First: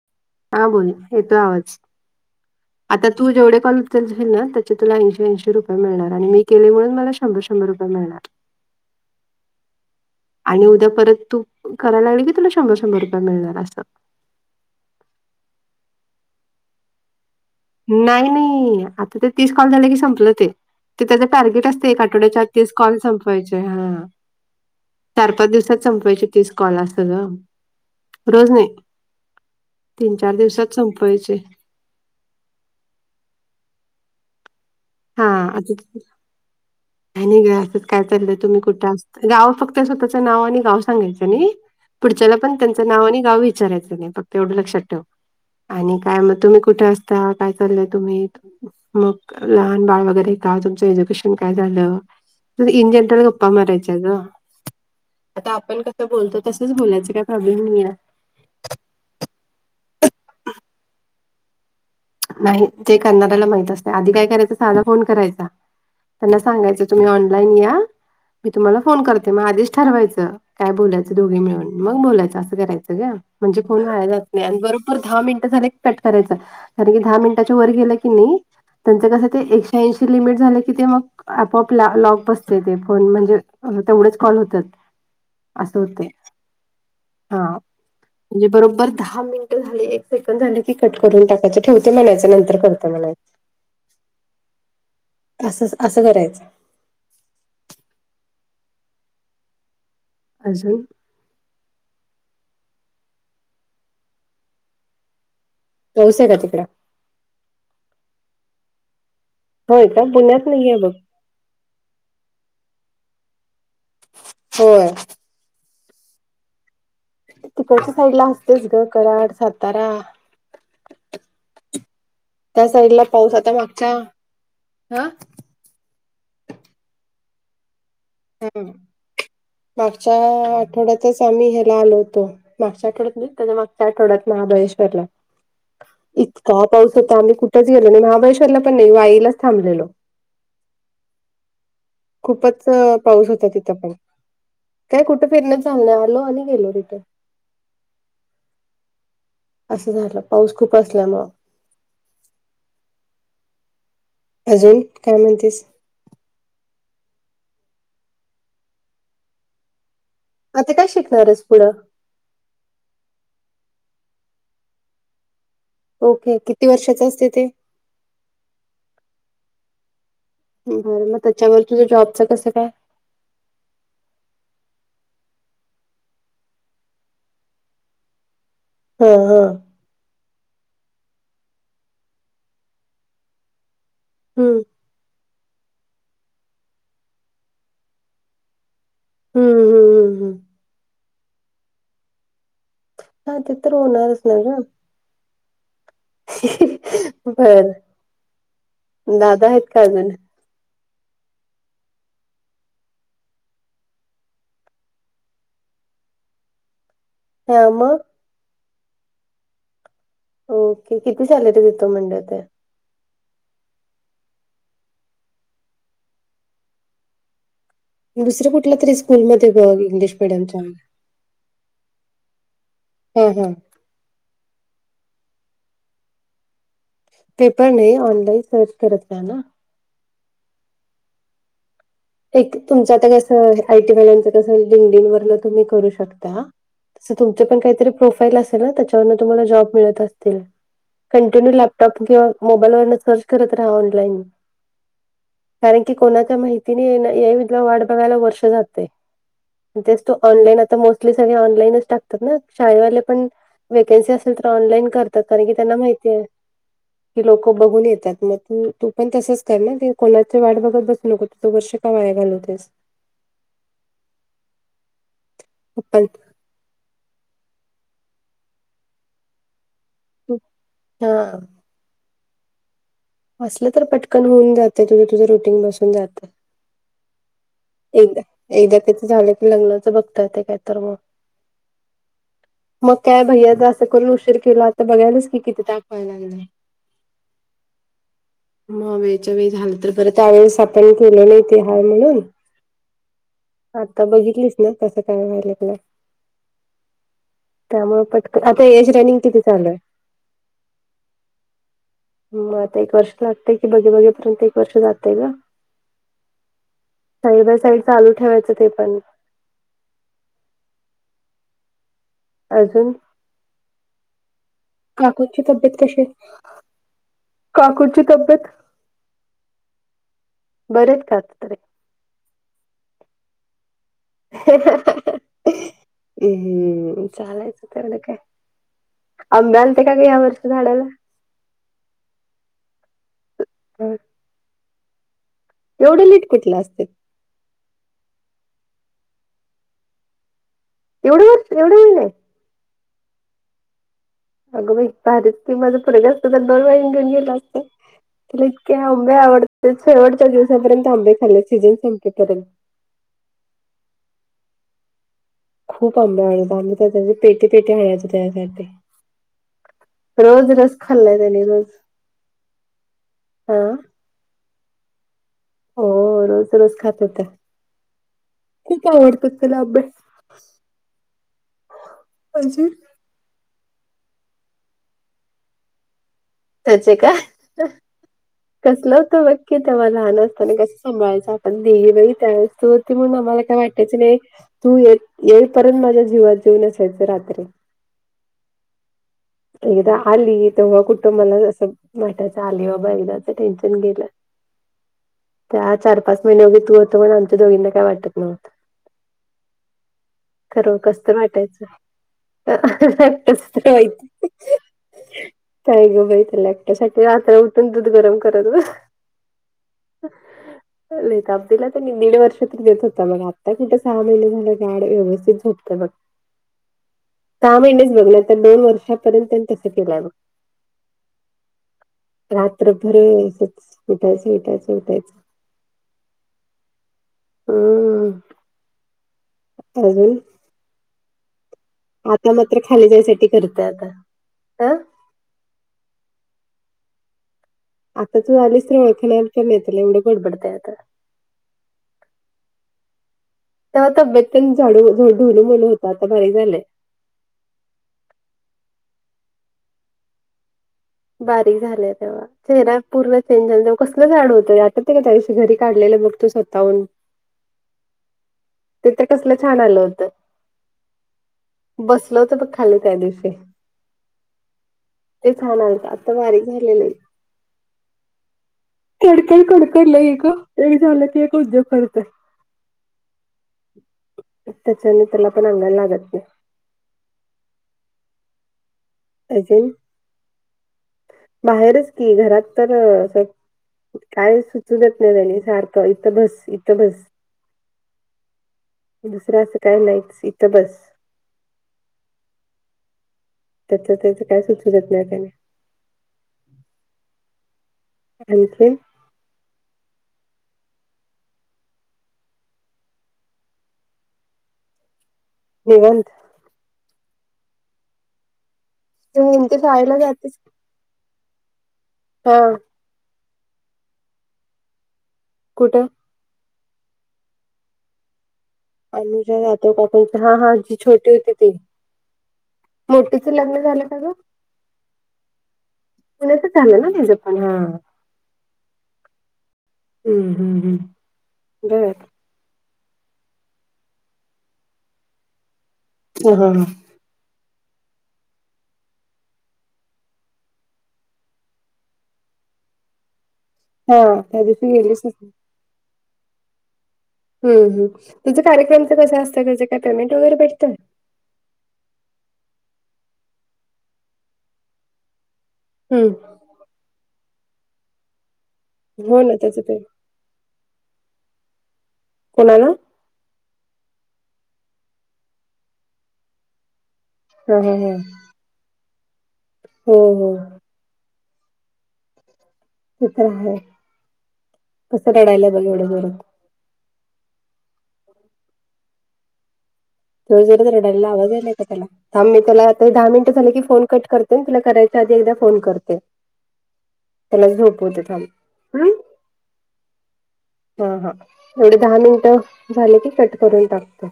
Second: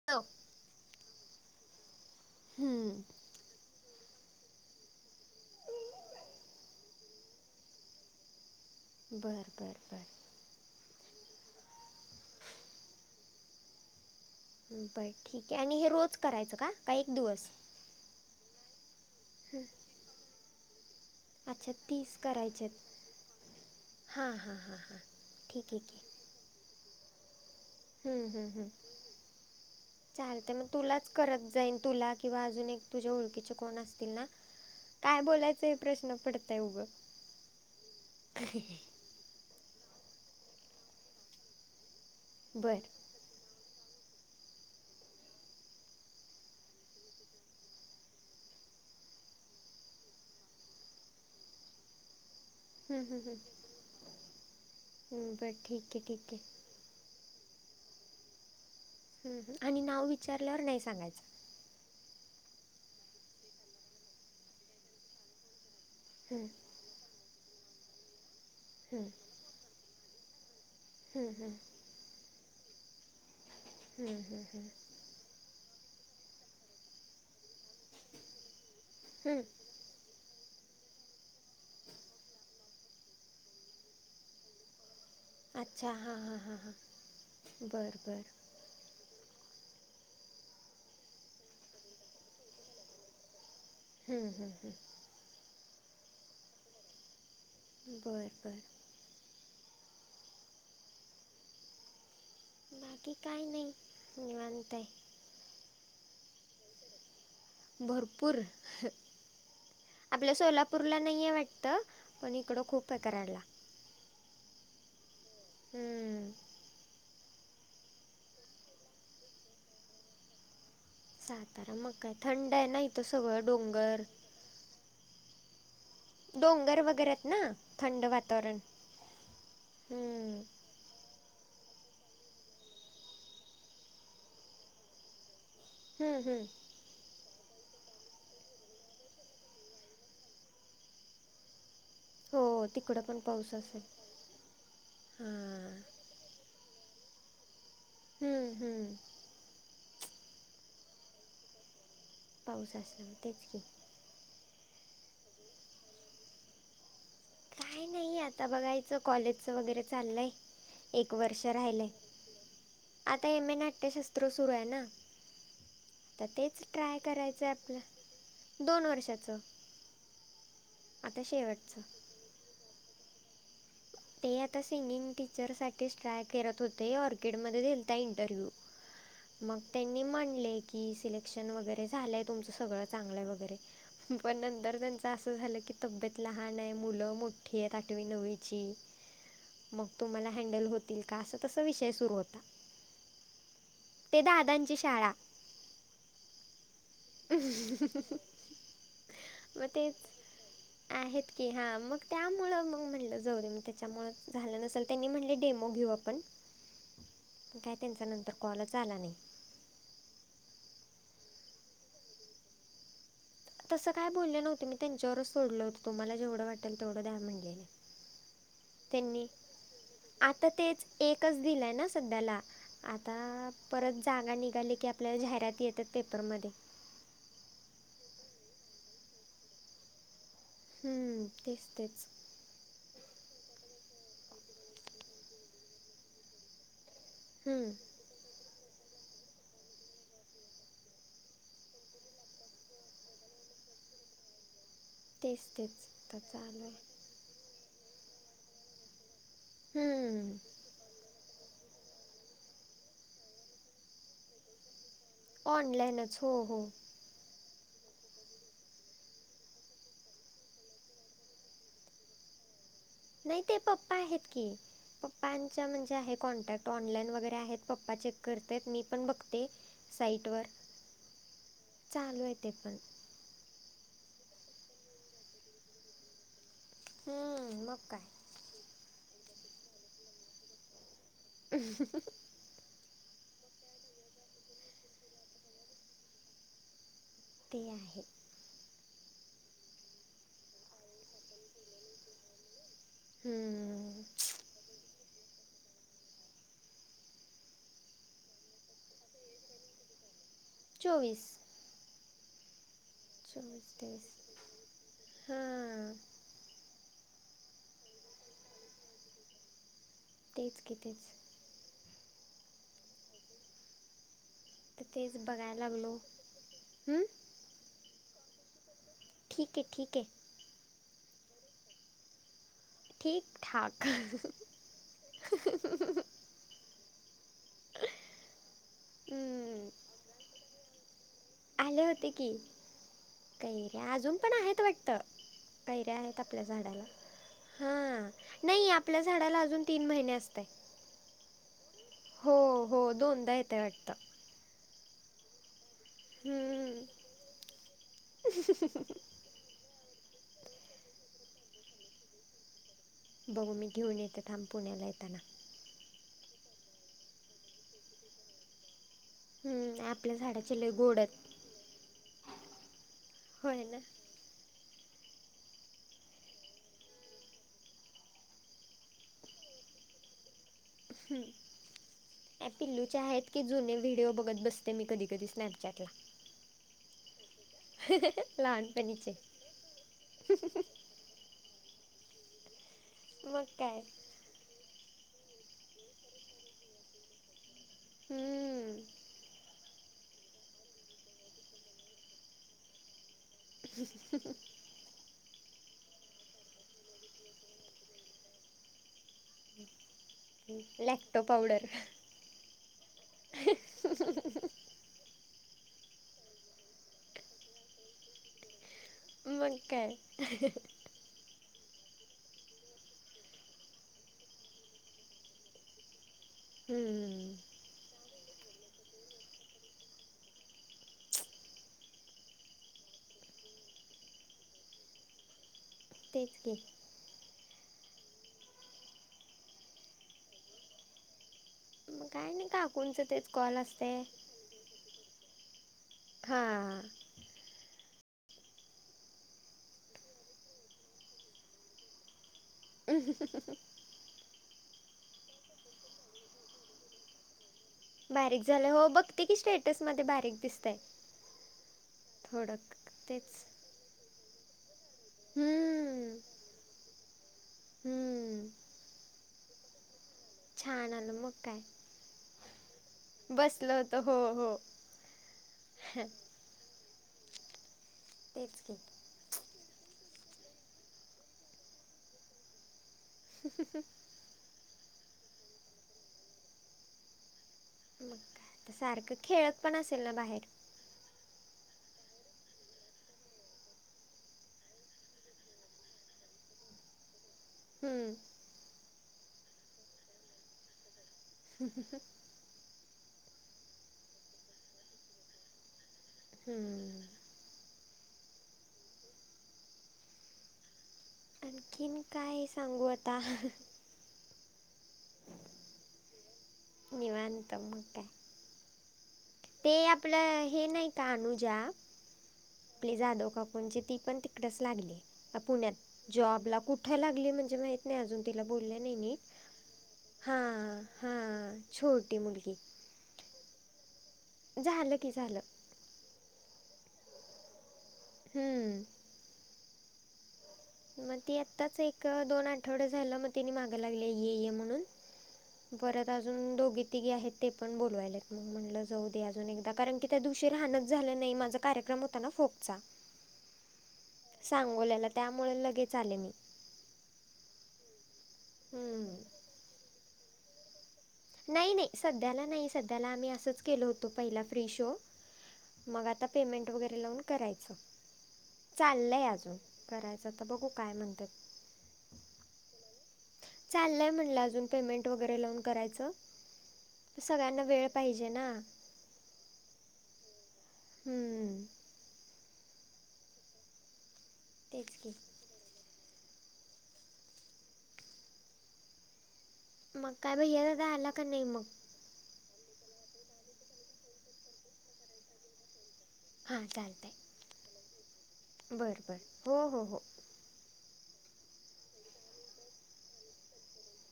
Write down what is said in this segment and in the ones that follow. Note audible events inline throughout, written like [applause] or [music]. [unintelligible] हा बोल. येतोय आवाज हम्म आता तू जेवढे कॉल उचलशील ना त्याचे तुला ऐंशी ऐंशी रुपये मिळणार आणि मी केले म्हणून मला शंभर शंभर रुपये मिळणार. बरं - बरं -बरं. आणि उद्या परत तू करायला लागल की तुला शंभर - शंभर रुपये मिळणार असं. बरं ठीक आहे. आणि हे रोज करायचं का? का एक दिवस? नाही नाही आता ते तीस हम्म, कॉल झाल की संपलं ते. ते त्याचं टार्गेट अच्छा असतय एक तीस आठवड्याच्या आत करायचे तीस आहेत. कॉल संपवायचे. हा. हां हां हां हां चार पाच ठीक आहे दिवसात की संपावायचे तीस कॉल अस ग. हम्म रोज हम्म नाही ह् तीन चार चालतय मग दिवसात तुलाच संपवायचे करत जाईन. तुलाच किंवा अजून एक तुझ्या ओळखीचे कोणी असतील ना? काय हा बोलायचं हे आता प्रश्न पडतय उगं. काय नाही ग असंच काय चाललंय तुम्ही कुठं गाव फक्त स्वतःचं नाव आणि गाव सांगायचं नाही. पुढच्याला पण बर त्यांचं नाव आणि गाव वि चारायच नाही फक्त एवढं लक्षात ठेव. आणि काय मग तुम्ही कुठे असता काय चाललंय तुम्ही त मग लहान बाळ वगैरे का तुमचं एज्युकेशन काय झालं? इन हम्म हम्म जनरल गप्पा हम्म मारायच्या ग. हम्म, बर आता आपण ठीक आहे कसं ठीक आहे बोलतो तस तेच बोलायच काही प्रॉब्लेम नाहीयाय. हम्म ह आणि नाव विचारल्यावर नाही सांगायचं. नाही ते करणाऱ्याला माहित असते आधी काय करायचं साधा फोन करायचा त्यांना हम्म सांगायचं. तुम्ही ऑनलाईन या मी तुम्हाला फोन हम्म करते मग अधीच ठरवायचं काय बोलायंच हम्म दोघी हम्म मिळून. मंग बोलायचं असं करायचं गं म्हणजे कोणं मंग फोन हम्म लावायचं हम्म असतंय हम्म. दहा मिनटं झालं कि कंट करायंचा मंग तुम्हीं दहा मिनिटांच्या वरं गेलं कि तेचं कसे हम्म, एक्सट्रा ऐंशी लिमिट झाले कि ते मंग आपआप लॉक बसते ते फोन म्हणजे तेवढेच कॉल होतांत असं अच्छा होतंय हां हां हां हां हां बरं बरं म्हणजे बरोबर दहा मिनिटं झाले एक सेकंड झाले की कटं करूंन टाकायचं ठेवते म्हणायचं नंतर करतो म्हणायचं हम्मं हम्मं हम्मं असंच असं करायचं बरं बरं अजूंन बाकी कायं नाहीं निवांत हांय पाऊस आहे कां तिकडं भरंपूर होय का आपल्या पुण्यात नाहीये बघ. सोलापूरला नाहीं आहे वाटतं तरं पणं इकडं खूंप आहे करांडला होयं हम्मं- तिकडंच्या साईड लां असतेच गं करांड सातांरा. सातांरा मंग कायं थंड आहे त्या नां इथं साईडला पाऊस सगळं आता मागच्या डोंगर हा. डोंगर वगैरेंत नां थंड वाटतं हम्मं पावसाळां ह्या आठवड्यांत त्यांचं आम्हीं ह्यांला आलो होतो मागच्या आठवड्यांत नाहीं त्यांच्या मागच्या आठवड्यांत महाबळेश्वरला. हम्म, हम्म. इतकां पाऊस होतां आम्हीं कुठेचं गेलो नाहीं महाबळेश्वरला पणं नाहीं वाईलांच थांबलेलो. हो खूपचं अं तिकडं पण पाऊस होतां तिथं असेल पणं कायं कुठं फिरणंच हां झालं नाहीं आलो आणि गेलो तिथं. हम्मं हम्मं असं झालं पाऊस खूंप असल्यामुळं. पाऊस असंला मं तेचं की. अजूंन कायं म्हणतेसं कांहीं नाहीं आंता बघायचं कॉलेजचं वगैरें चाललंय. आता काय एक शिकणार वर्ष आहेस पुढं? राहिलय आंता एम ए नाट्यशास्त्र सुरूं आहे नां आंता ओके तेचं किती ट्राय वर्षाचं असते ते? करायचंय आपलं दोन वर्षाचं. बरं मंग आता त्यांच्यावर शेवटचं तुझं जॉबच कसं कायं? ते आंता सिंगिंग टीचरसांठीच ट्राय करतं होते ऑर्किडमध्यें दिलतां आंता इंटरव्ह्यू. हं हं मग त्यांनी म्हणले की सिलेक्शन वगैरें झालंय तुमचं सगळं चांगलंय वगैरें. पणं हम्म नंतर त्यांच असं झालं की तब्येत लहांन आहे मुलं मोठी आहेत आठवी नववीची. हम्मं हं मंग तुम्हांला हँडल होतील कां असं तसं विषय सुरूं होतां. हा ते तर होणारच ते ना ग. दादांची शाळां. हं बर हं हं दादा आहेत मं का तेेचं. अजून? आहेतं की हां मंग त्यांमुळं मंग म्हनलं जाऊं दे मंग त्यांच्यामुळेच झालं नसेल त्यांनी म्हणले डेमो घेऊ आपणं. पणं हा कायं मग. त्यांचा नंतर कॉलच आंला नाहीं. ओके किती झालं तुमचं मंडळच म्हणल्यां त्यां तसं कायं बोलले नव्हते मी त्यांच्यावरच सोडलं होतं तुम्हांला जेवढं वाटेल तेवढं द्यां म्हनलेले दुसरे कुठल्यां तरी स्कूंलमंध्ये बघं इंग्लिश आता मिडियमच्या. तेच एकच दिलाय ना सध्याला हा आता हा परत जागा निघाली की आपल्याला जाहिराती येतात पेपरमध्ये. ते पण ये, ऑनलाईन सर्च करत रहा ना हम्म तेच तेच एक तुमच आता कसं आय टी वाल्यांच कसं लिंडिंग वरना तुम्ही करू शकता. अस तुमच पण हम्म, कायतरी प्रोफाईल असल ना त्याच्यावरन तुम्हाला जॉब मिळत असतील. कंटिन्यू लॅपटॉप किंवा मोबाईलवरन सर्च करत राहा ऑनलाईन. तेच तेच कारण की आता कोणाचा चालू माहित हेना एवीजा वाट बघायला वर्ष जातंय म तेच तू आहे ऑनलाईन आता मोस्टली सगळे ऑनलाईनच टाकतात ना शाळेवाले पण वेकन्सी असेल तर ऑनलाइन कर तात कारण की त्यांना माहिती ऑनलाईनच ये हो हो की लोक बघून येतात मग तू तू पण तसंच कर ना ते कॉलाच वाट बघत बसू नको तू वर्षे का वाया घालवतेस? नाय ते पप्पा आहेत की पप्पांच्या म्हणजे पण आहे कॉन्टॅक्ट ऑनलाईन वगैरे आहेत पप्पा चेक करतायेत मी पण बघते साईटवर हा चालू हाय ते पण असलं तर पटकन होऊन जातय तुझ तुझ रुटीन बसून जातंय. हम्म मग काय एकदा त्याच झालं की लग्नाच बघता येतय काय तर मग [unintelligible] मग काय भैयाचा असं करून उशीर केला आता बघायलास की किती ताप व्हाय लागलाय ते आहे. म वेळच्या वेळी झालं तर बरं त्यावेेळेस आपण केलं नाय ते हाय म्हणून हम्म, आता बघितलीस ना कसं काय व्हाय लागलाय. त्यामुळ पटकन आता एज रनिंग किती चालू हाय? चोवीस हूं म आता एक वर्ष लागतय की चोवीस बघन तेवीस [unintelligible] ते एक वर्ष जातय ना हां साईड बाय साईड चालू ठेवायचं ते पण तेच की तेच अजून, तर तेच काकूची बघायला तब्येत लागलो कशी ये? हम्म, काकुंची तब्येत ठीकये ठीकये. बरेयेत का आता तरी ठीक ठाक हम्म चालायचं तेवढं काय, आंब्ये हम्म, आलते काय ग या वर्ष झाडाला आले होते की, कैऱ्या अजून पण आहेत वाटत. कैऱ्या एवढं आहेत लीट आपल्या कुठलं असते झाडाला हा नाई आपल्या झाडाला अजून तीन महिने असतय. एवढं व्हत एवढ होईले. हो हो दोनदा येतय वाटत. अग बाई! भारीच की माझ पोरगं असत तर लय बाई हम्म, [unintelligible] गेल असत त्याला इतके आंबे आवड तेे शेवटच्या दिवसापर्यंत आंबे खाल्ले सीझन संपेपर्यंत बघू मी घेऊन येते थांब पुण्याला येताना खूप आंबे आवडतो आम्ही त्याज्यासाठी पेटी पेटी न्यायचो त्याज्यासाठी हम्म, आपल्या रोज झाडाचे लय रस गोड खाल्लाय आहेत त्यानी रोज. हो हा आहे ना [unintelligible] हो रोज रोज खात होता. खूप आवडतात त्याला आंबे. हम ह्या अजून पिल्लूच्या हायेत. की जुने व्हिडिओ बघत बसते मी कधी कधी स्नॅपचॅटला. त्याच का? कसलं लहानपणीचे होतं बघकी तेव्हा. लहान असतना कस संभाळच आपण. दवेही त्या तो म्हणून आम्हाला काय वाटयच नाही. तू ये येईपर्यंत माझ्या जीवात जेव नसायचा रात्री. हम्म. एकदा आली तेव्हा कुठ मला असं वाटायचं. आली बाबा एकदा टेन्शन गेलं. त्या चार पाच महिने उगे तू होतं म्हणून आमच्या दोघीना काय वाटत नव्हत. खरं कसत लॅक्टो वाटायचं. पावडर कसरत व्हायच. काही ग बाई त्याला एकट्या साठी रात्र उठून दूध गरम करत. मग काय. लई ताप दीला त्यांनी. दीड वर्ष तर देत होता बग. आत्ता कुठं सहा महिने झालं गड व्यवस्थित होत बघ. [inaudible] हम्म हम्म. हा महिनेच बघणार तर दोन वर्षापर्यंतन तस केलं बघ. रात्रभर असच उठायच उठायचं, उठायच. ठीके. हम्म. आजोळी. मग काय आता नाही मात्र खाली काकूंचं जायसाठी तेच कॉल करतय आता. असते ह. हा. आता तू आलीस तरी ओळखनार पण नाही तुला. एवढं बडबडतय आता. [unintelligible] तेव्हा तब्येत पण झाडू ढोलू मोलू होता. आता बारीक झालंय. बारीक झाले. हो बघते की स्टेटसमध्ये बारीक दिसतय. बारीक झाले तेव्हा. चेहरा पूर्व तेच चेंज झाला. तेव्हा कसलं जाड होतं. होती का त्या दिवशी घरी काढलेला बघ हम्म तो स काऊन. हम्म ते तर कसलं छान आलं होतं. अन मग काय. बसल होत बघ खाली त्या दिवशी. बसलं होतं हो हो ते छान आल. आता बारीक झाले लई. तेच की कडकड कडकडलंईय ग. एक झालं की एक उद्योग करतय. [unintelligible] त्याच्याने त्याला पण अंगाला लागत नाही. मग काय? सारखं नाही खेळत अजून पण असेल ना बाहेर? बाहेरच की, घरात तर काय सुचू देत नाही त्यांनी. सारखं इथं बस. इथं बस. हम्म. दुसरं असं काय नाहीत इथं बस. [unintelligible] त्याच त्याच काय सुचू देत नाही त्याने. हम्म. आणखीन? आणखीन काय सांगू आता? निवांत. निवांत मग काय. ते शाळेला जातेस आपलं हे नाही का अनुजा- हा. [unintelligible] ती पण तिकडेच लागलीय पुण्यात. कुठं जॉबला कुठे लागली, म्हणजे माहित नाही अजून. तिला बोलले नाही मी. अनुजा जातो का आपण हा, जी छोटी हा, होती ती छोटी मुलगी. मोठीच लग्न झालं का ग? झालं की झालं. पुण्यातच झालं ना तिच पण, हा. हम्म. हं, हं. मग ती आत्ताच एक, दोन आ- आठवडे झाल, मग त्येनी माग लागली ये म्हणून, परत हा हा अजून हा. दोघी - तिघी आहेत, ते पण बोलवायल्यात ग, म्हणलं जाऊ दे अजून एकदा कारण की, त्या दिवशी राहनच झालं नाही माझं कारण - क्रम होता ना फोकचा- [inaudible] त्या दिवशी गेलीच सांगोल्याला, नाही. त्यामुळे लगेच आले मी. हं, हं. तुझं कार्यक्रमच कस हम्म. असतय, त्याच काय पेमेंट वगैरे भेटतं? नाही, नाही, सध्याला नाही सध्याला आम्ही असंच केलो होतो, पहिला फ्री शो मग हम्म. आता - पेमेंट वगैरे लावून करायच, हो चाललय ना अजून त्याचं पे कराय - च, आता बघू काय म्हणत्यात. कोणाला? चाललंय म्हणलं, अजून पेमेंट वगैरे लावून करायचं. हा सगळ्यांना हा वेळ हा पाहिजे ना. [unintelligible] हम्म. ते तर आहे, तेच की कसं रडायला बघ एवढं [unintelligible] मग काय भैया जोरजोरात दादा रडालय आला आवाज नाही यायलाय मग का त्याला? हं, मी त्याला आता दहा मिनिटं झाले की फोन कट करते, तुला करायच्या आधी एकदा फोन करते. हा चालतय. त्यालाच झोपवते खाली. बर, बर, हो, हो. हा, हा, एवढे दहा मिनट झाले की, कट करून टाकतो.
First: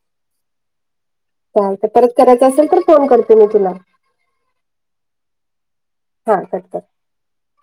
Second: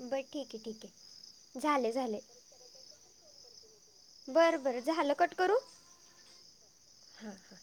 बर, ठीक आहे, ठीक आहे. चालतंय झाले परत झाले, करायचं असेल तर फोन करते मी तुला बर, बर, झालं कट करू? हा करतात. हा. हा.